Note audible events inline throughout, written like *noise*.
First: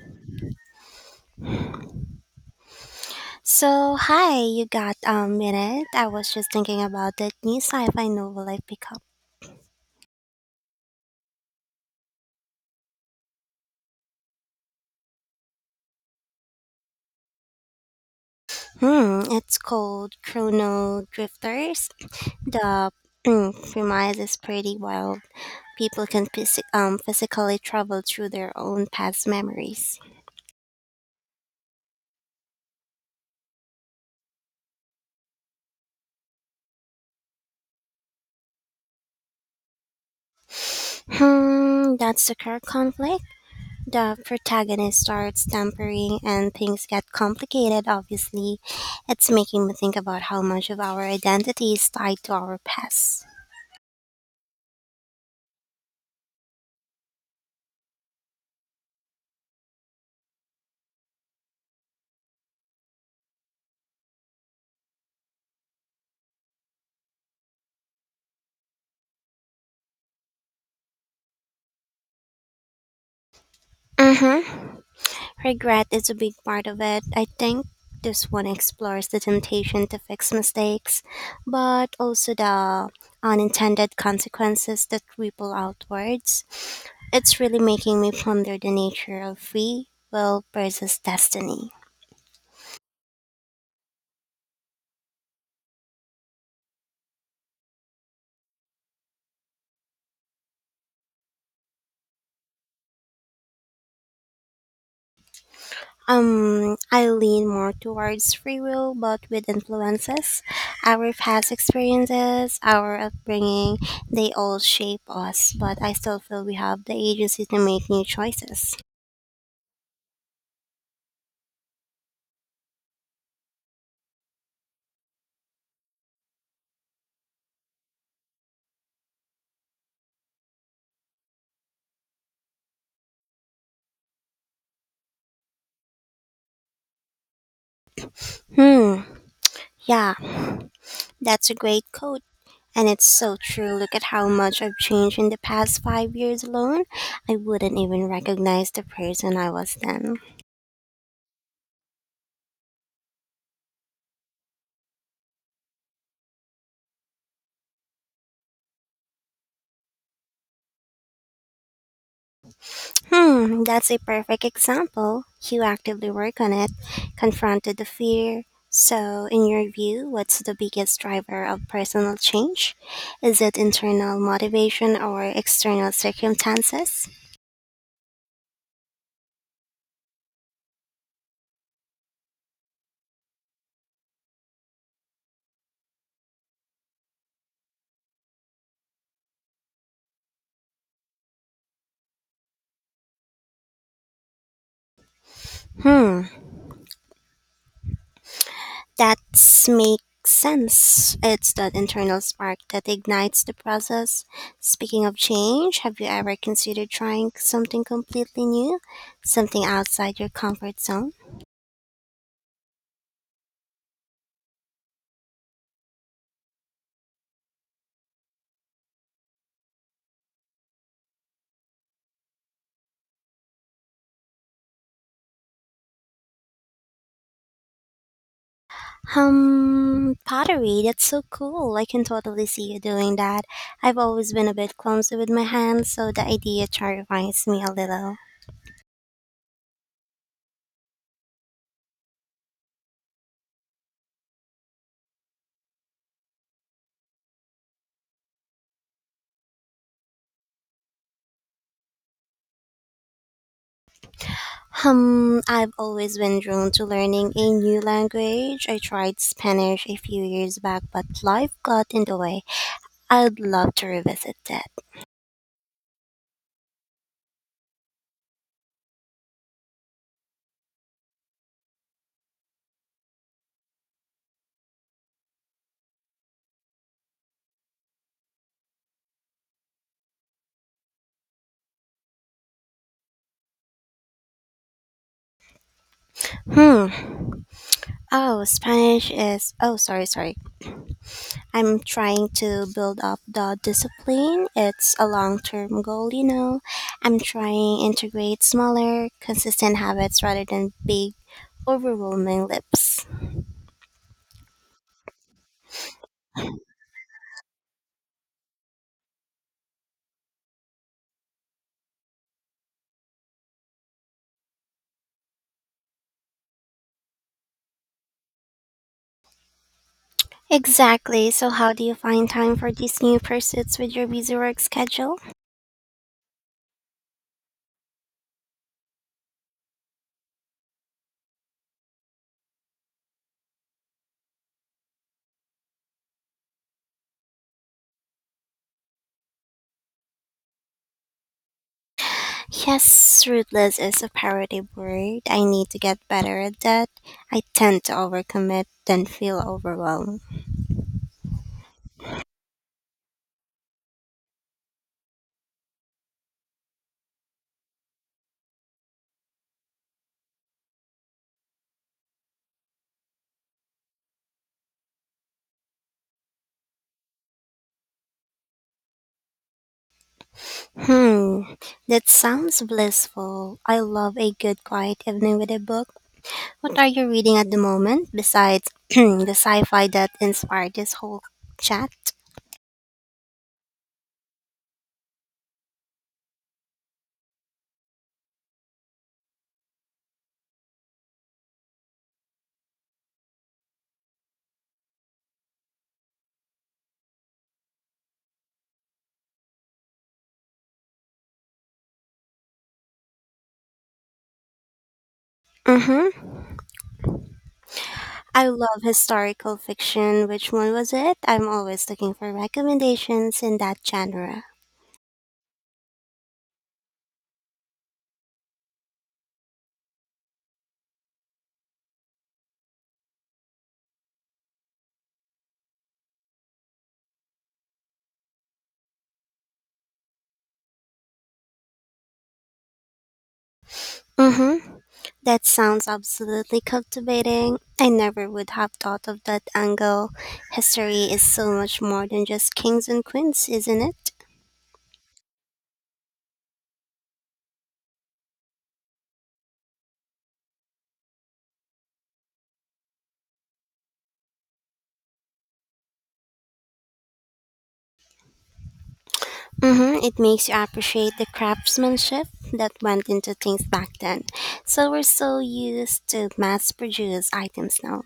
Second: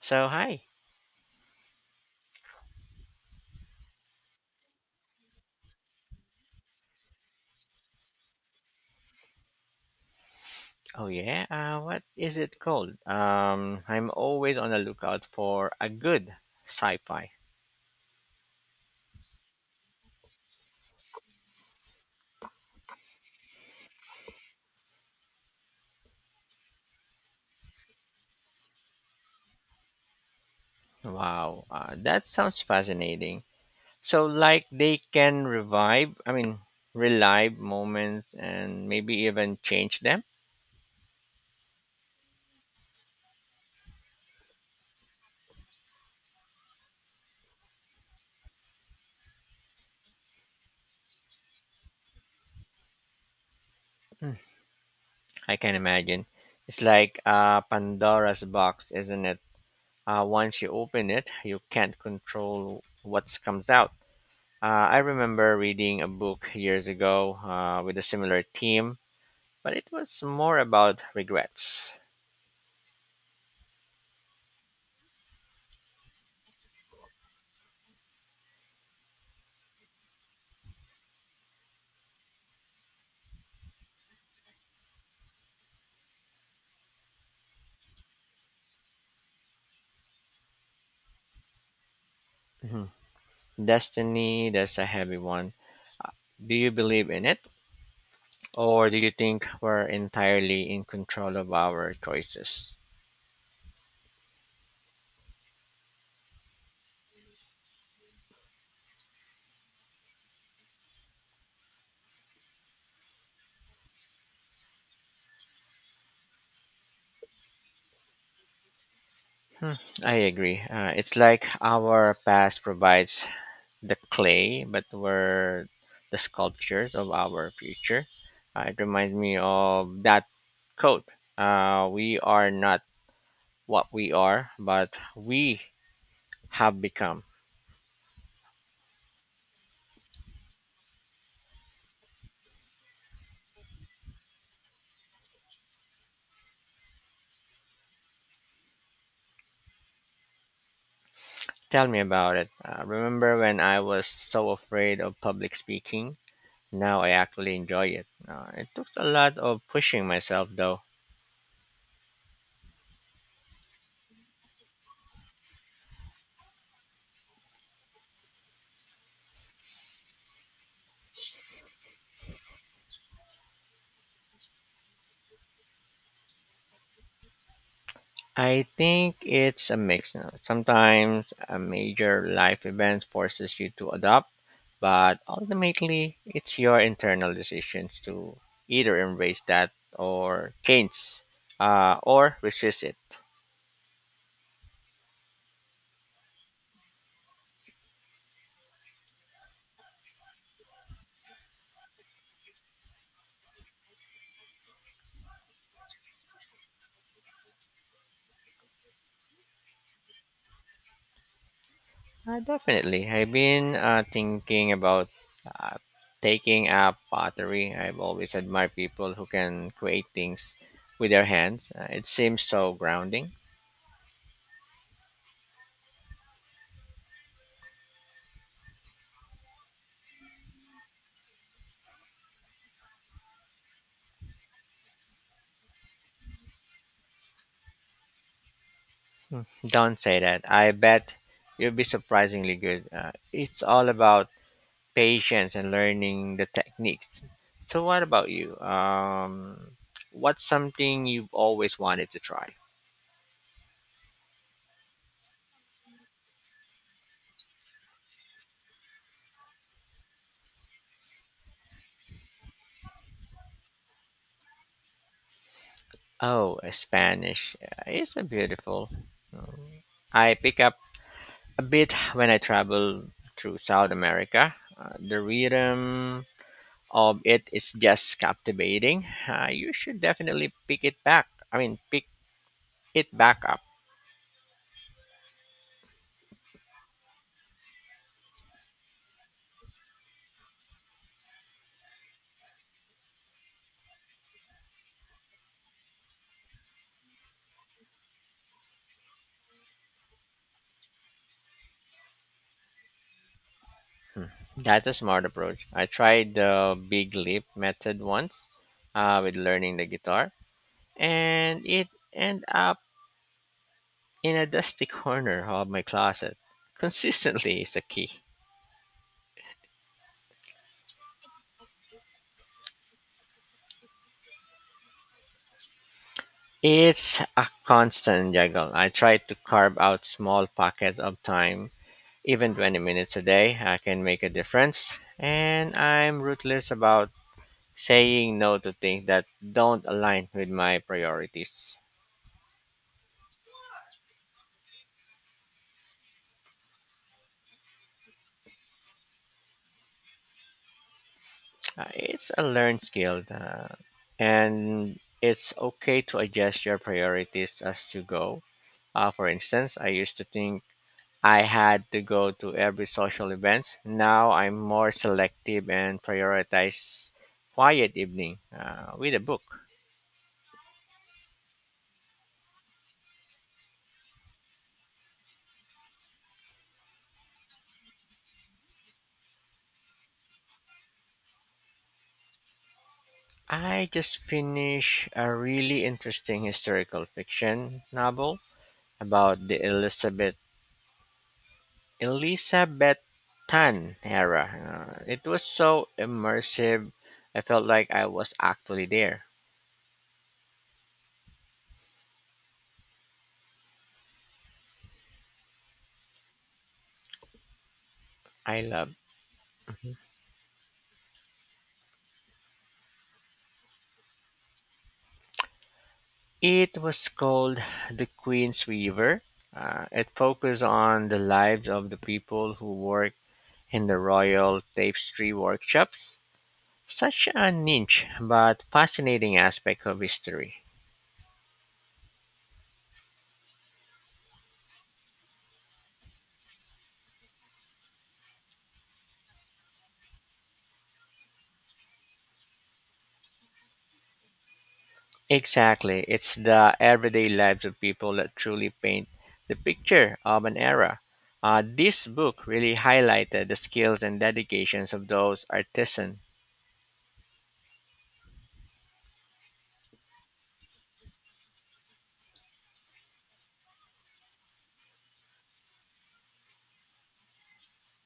So hi. So, hi, you got a minute? I was just thinking about that new sci-fi novel I picked up. Oh yeah. What is it called? I'm always on the lookout for a good sci-fi. It's called Chrono Drifters. The premise is pretty wild. People can physically travel through their own past memories. Wow, that sounds fascinating. So like they can revive. I mean, Relive moments and maybe even change them. That's the core conflict. The protagonist starts tampering and things get complicated, obviously. It's making me think about how much of our identity is tied to our past. Mm, I can imagine. It's like Pandora's box, isn't it? Once you open it, you can't control what comes out. I remember reading a book years ago with a similar theme, but it was more about regrets. Mm-hmm. Regret is a big part of it. I think this one explores the temptation to fix mistakes, but also the unintended consequences that ripple outwards. It's really making me ponder the nature of free will versus destiny. Mhm. Destiny, that's a heavy one. Do you believe in it? Or do you think we're entirely in control of our choices? I lean more towards free will, but with influences. Our past experiences, our upbringing, they all shape us, but I still feel we have the agency to make new choices. Hmm, I agree. It's like our past provides the clay, but we're the sculptures of our future. It reminds me of that quote, we are not what we are, but we have become. Hmm, Yeah, that's a great quote. And it's so true. Look at how much I've changed in the past 5 years alone. I wouldn't even recognize the person I was then. Tell me about it. Remember when I was so afraid of public speaking? Now I actually enjoy it. It took a lot of pushing myself, though. That's a perfect example. You actively work on it, confronted the fear. So, in your view, what's the biggest driver of personal change? Is it internal motivation or external circumstances? I think it's a mix. Now, sometimes a major life event forces you to adopt, but ultimately it's your internal decisions to either embrace that or change, or resist it. Hmm, That makes sense. It's that internal spark that ignites the process. Speaking of change, have you ever considered trying something completely new? Something outside your comfort zone? Definitely. I've been thinking about, uh, taking up pottery. I've always admired people who can create things with their hands. It seems so grounding. Pottery, that's so cool. I can totally see you doing that. I've always been a bit clumsy with my hands, so the idea terrifies me a little. Hmm, don't say that. I bet you'll be surprisingly good. It's all about patience and learning the techniques. So, what about you? What's something you've always wanted to try? I've always been drawn to learning a new language. I tried Spanish a few years back, but life got in the way. I'd love to revisit that. Oh, Spanish. It's a beautiful. uh, I pick up a bit when I travel through South America. The rhythm of it is just captivating. You should definitely pick it back. I mean, pick it back up. Hmm. Oh, Spanish is. Oh, sorry, sorry. I'm trying to build up the discipline. It's, a long term goal. You know. I'm trying integrate smaller, consistent habits rather than big, overwhelming lips. That's a smart approach. I tried the big leap method once with learning the guitar, and it ended up in a dusty *laughs* corner of my closet. Consistently is a key. Exactly. So, how do you find time for these new pursuits with your busy work schedule? It's a constant juggle. I try to carve out small pockets of time. Even 20 minutes a day, I can make a difference. And I'm ruthless about saying no to things that don't align with my priorities. Yes, ruthless is a parative word. I need to get better at that. I tend to overcommit, then feel overwhelmed. It's a learned skill, and it's okay to adjust your priorities as you go. For instance, I used to think I had to go to every social event. Now I'm more selective and prioritize quiet evening with a book. Hmm, that sounds blissful. I love a good quiet evening with a book. What are you reading at the moment besides *clears throat* the sci fi that inspired this whole chat? I just finished a really interesting historical fiction novel about the Elizabethan era. It was so immersive. I felt like I was actually there. Mm-hmm. I I love love. historical Mhm. fiction. Which one was it? I'm always looking for recommendations in that genre. It was called The Queen's Weaver. It focused on the lives of the people who work in the royal tapestry workshops. Such a niche but fascinating aspect of history. Mm-hmm. That sounds absolutely captivating. I never would have thought of that angle. History is so much more than just kings and queens, isn't it? Exactly. It's the everyday lives of people that truly paint the picture of an era. This book really highlighted the skills and dedications of those artisans. Mm-hmm. It makes you appreciate the craftsmanship that went into things back then. So we're so used to mass produced items now.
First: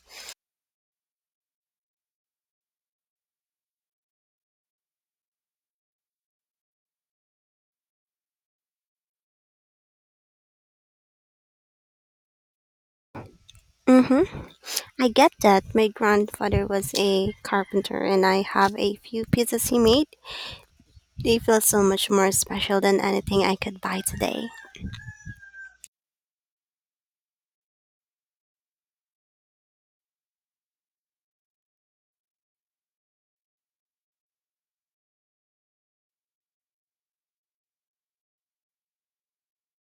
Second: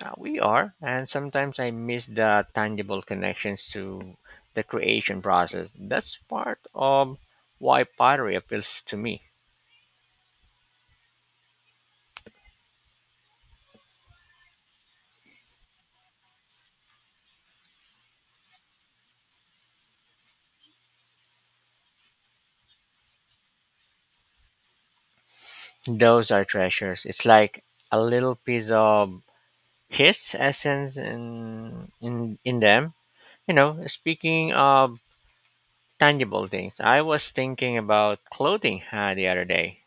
We are, and sometimes I miss the tangible connections to the creation process. That's part of why pottery appeals to me. Mm-hmm. I get that. My grandfather was a carpenter and I have a few pieces he made. They feel so much more special than anything I could buy today. Those are treasures. It's like a little piece of his essence in them. You know, speaking of tangible things, I was thinking about clothing the other day.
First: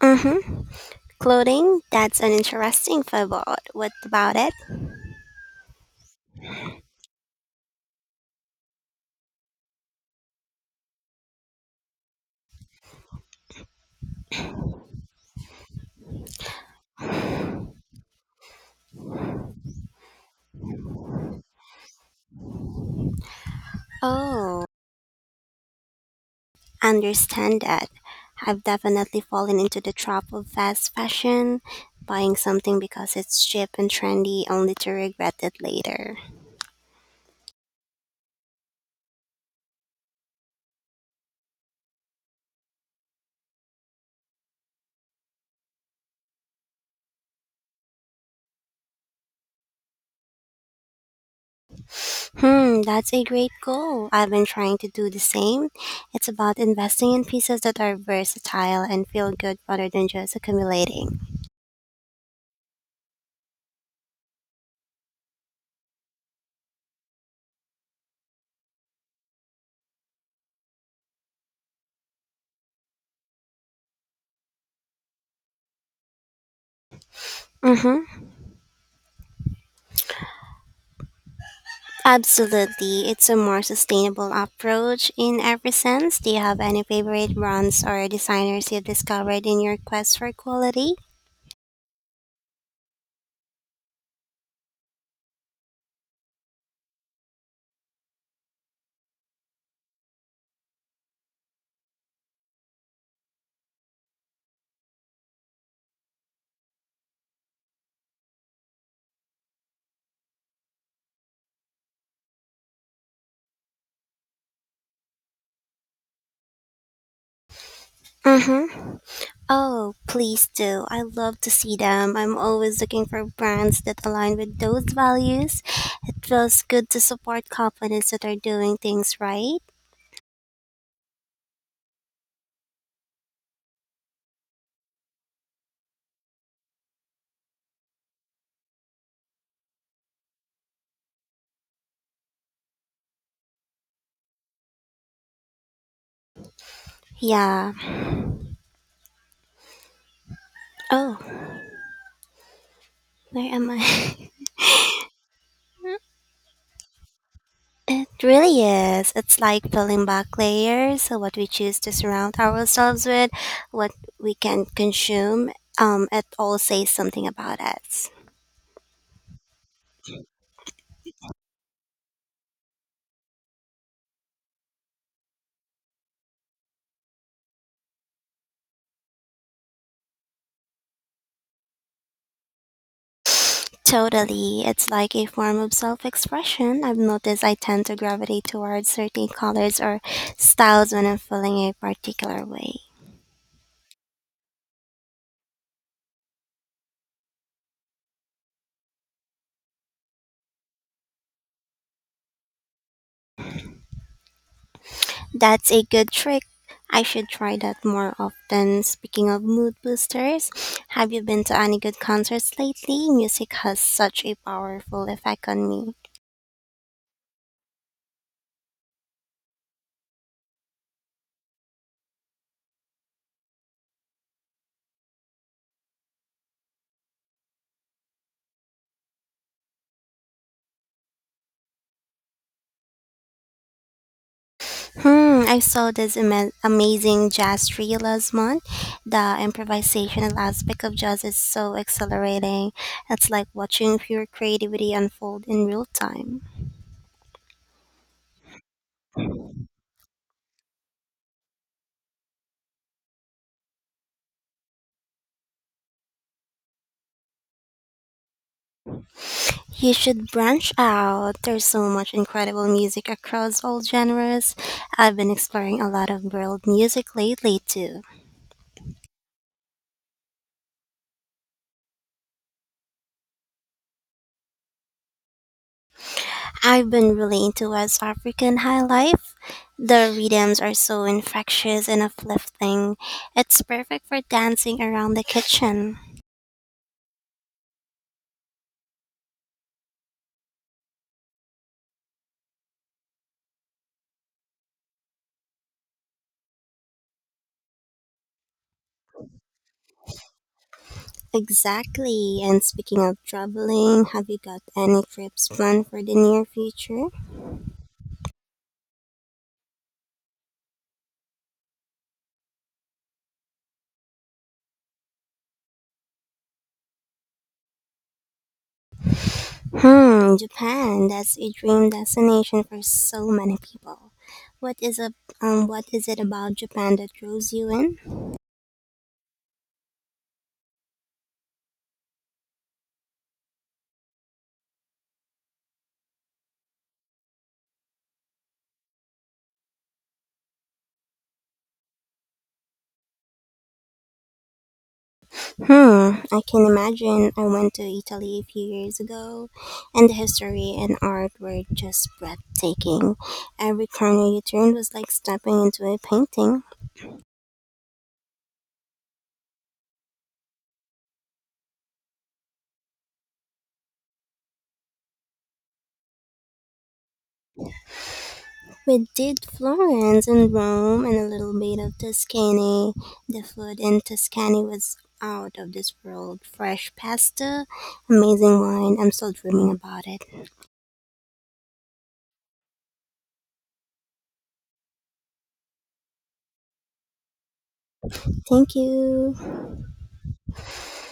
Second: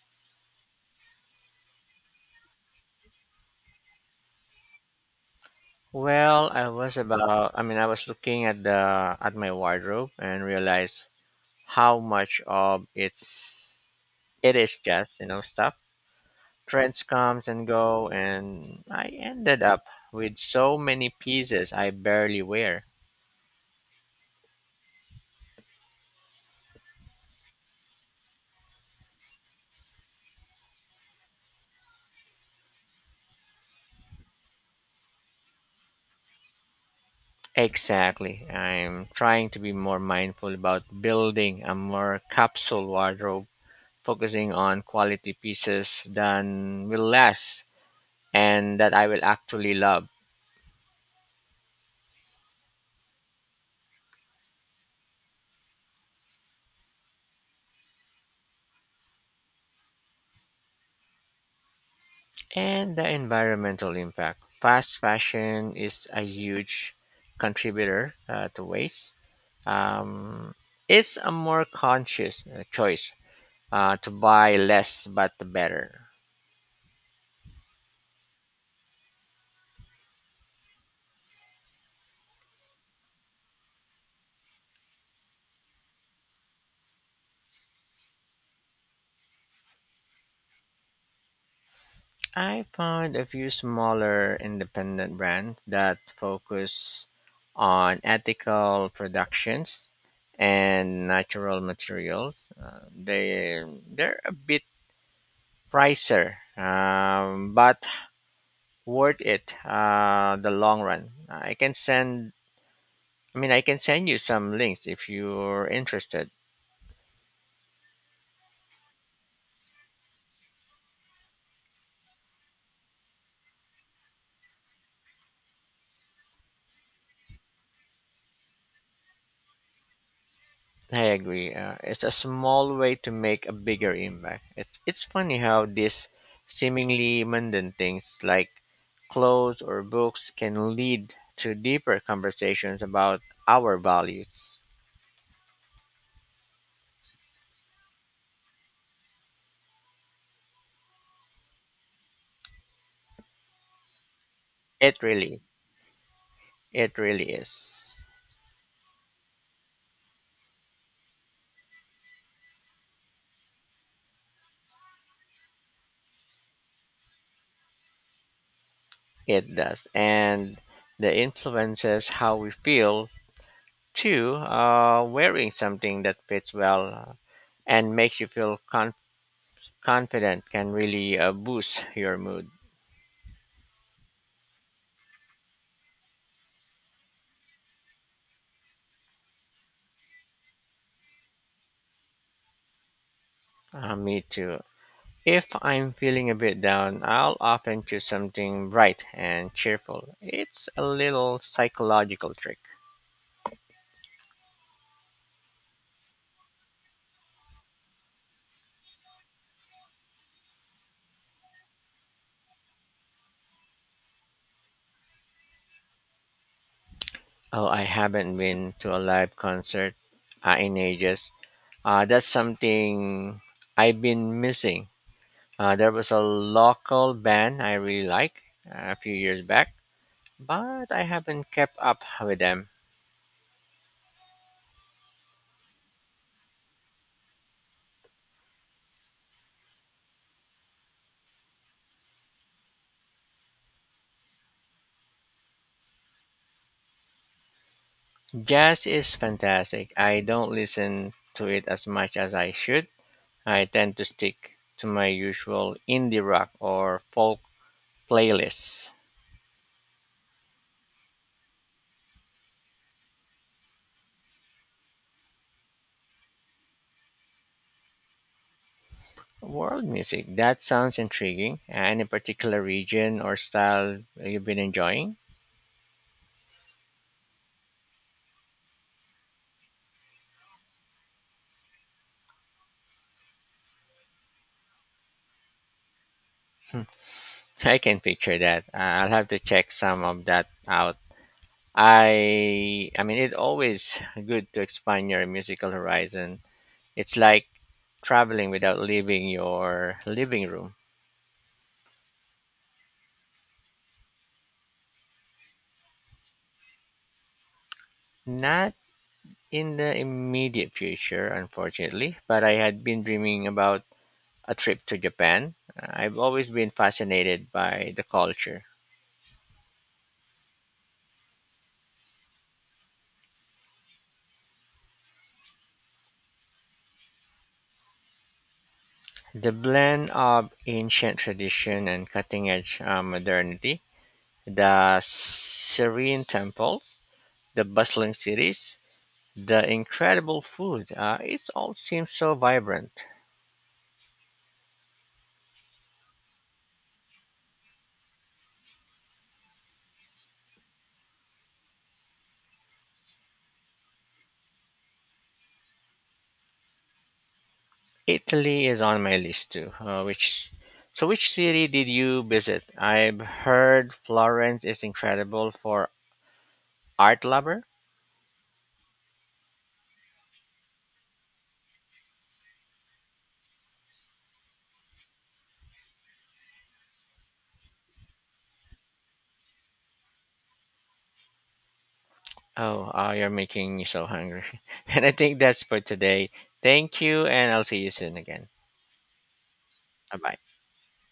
Mm-hmm. Clothing, that's an interesting fable. What about it? Well, I was about. I mean, I was looking at the at my wardrobe and realized how much of it is just stuff. Trends comes and go, and I ended up with so many pieces I barely wear. Oh, understand that. I've definitely fallen into the trap of fast fashion, buying something because it's cheap and trendy only to regret it later. Exactly. I'm trying to be more mindful about building a more capsule wardrobe, focusing on quality pieces that will last and that I will actually love. That's a great goal. I've been trying to do the same. It's about investing in pieces that are versatile and feel good rather than just accumulating. And the environmental impact. Fast fashion is a huge contributor, to waste. Um, it's a more conscious choice, to buy less but better. Mm-hmm. Absolutely. It's a more sustainable approach in every sense. Do you have any favorite brands or designers you've discovered in your quest for quality? I found a few smaller independent brands that focus on ethical productions and natural materials. They they're a bit pricier, but worth it the long run. I can send you some links if you're interested. Mm-hmm. Oh, please do. I love to see them. I'm always looking for brands that align with those values. It feels good to support companies that are doing things right. I agree. It's a small way to make a bigger impact. It's funny how these seemingly mundane things like clothes or books can lead to deeper conversations about our values. Yeah. Oh, where am I? *laughs* It really, it really is. It really is. It's like peeling back layers. So what we choose to surround ourselves with, what we can consume, it all says something about us. It does, and the influences how we feel too. Wearing something that fits well and makes you feel confident can really boost your mood. Totally. It's like a form of self expression. I've noticed I tend to gravitate towards certain colors or styles when I'm feeling a particular way. Me too. If I'm feeling a bit down, I'll often choose something bright and cheerful. It's a little psychological trick. That's a good trick. I should try that more often. Speaking of mood boosters, have you been to any good concerts lately? Music has such a powerful effect on me. Oh, I haven't been to a live concert in ages. That's something I've been missing. There was a local band I really like a few years back, but I haven't kept up with them. I saw this amazing jazz trio last month. The improvisational aspect of jazz is so exhilarating. It's like watching pure creativity unfold in real time. Jazz is fantastic. I don't listen to it as much as I should. I tend to stick to my usual indie rock or folk playlists. You should branch out. There's so much incredible music across all genres. I've been exploring a lot of world music lately too. World music, that sounds intriguing. Any particular region or style you've been enjoying? I've been really into West African high life. The rhythms are so infectious and uplifting. It's perfect for dancing around the kitchen. Hmm, I can picture that. I'll have to check some of that out. I mean it's always good to expand your musical horizon. It's like traveling without leaving your living room. Exactly. And speaking of traveling, have you got any trips planned for the near future? Not in the immediate future, unfortunately, but I had been dreaming about a trip to Japan. I've always been fascinated by the culture. Japan. That's a dream destination for so many people. What is a what is it about Japan that draws you in? The blend of ancient tradition and cutting edge modernity, the serene temples, the bustling cities, the incredible food, it all seems so vibrant. I can imagine. I went to Italy a few years ago, and the history and art were just breathtaking. Every corner you turned was like stepping into a painting. Italy is on my list too. Which so which city did you visit? I've heard Florence is incredible for art lover. We did Florence and Rome and a little bit of Tuscany. The food in Tuscany was out of this world. Fresh pasta, amazing wine. I'm still dreaming about it. Oh, ah, you're making me so hungry. *laughs* And I think that's for today. Thank you, and I'll see you soon again. Thank you. Bye bye.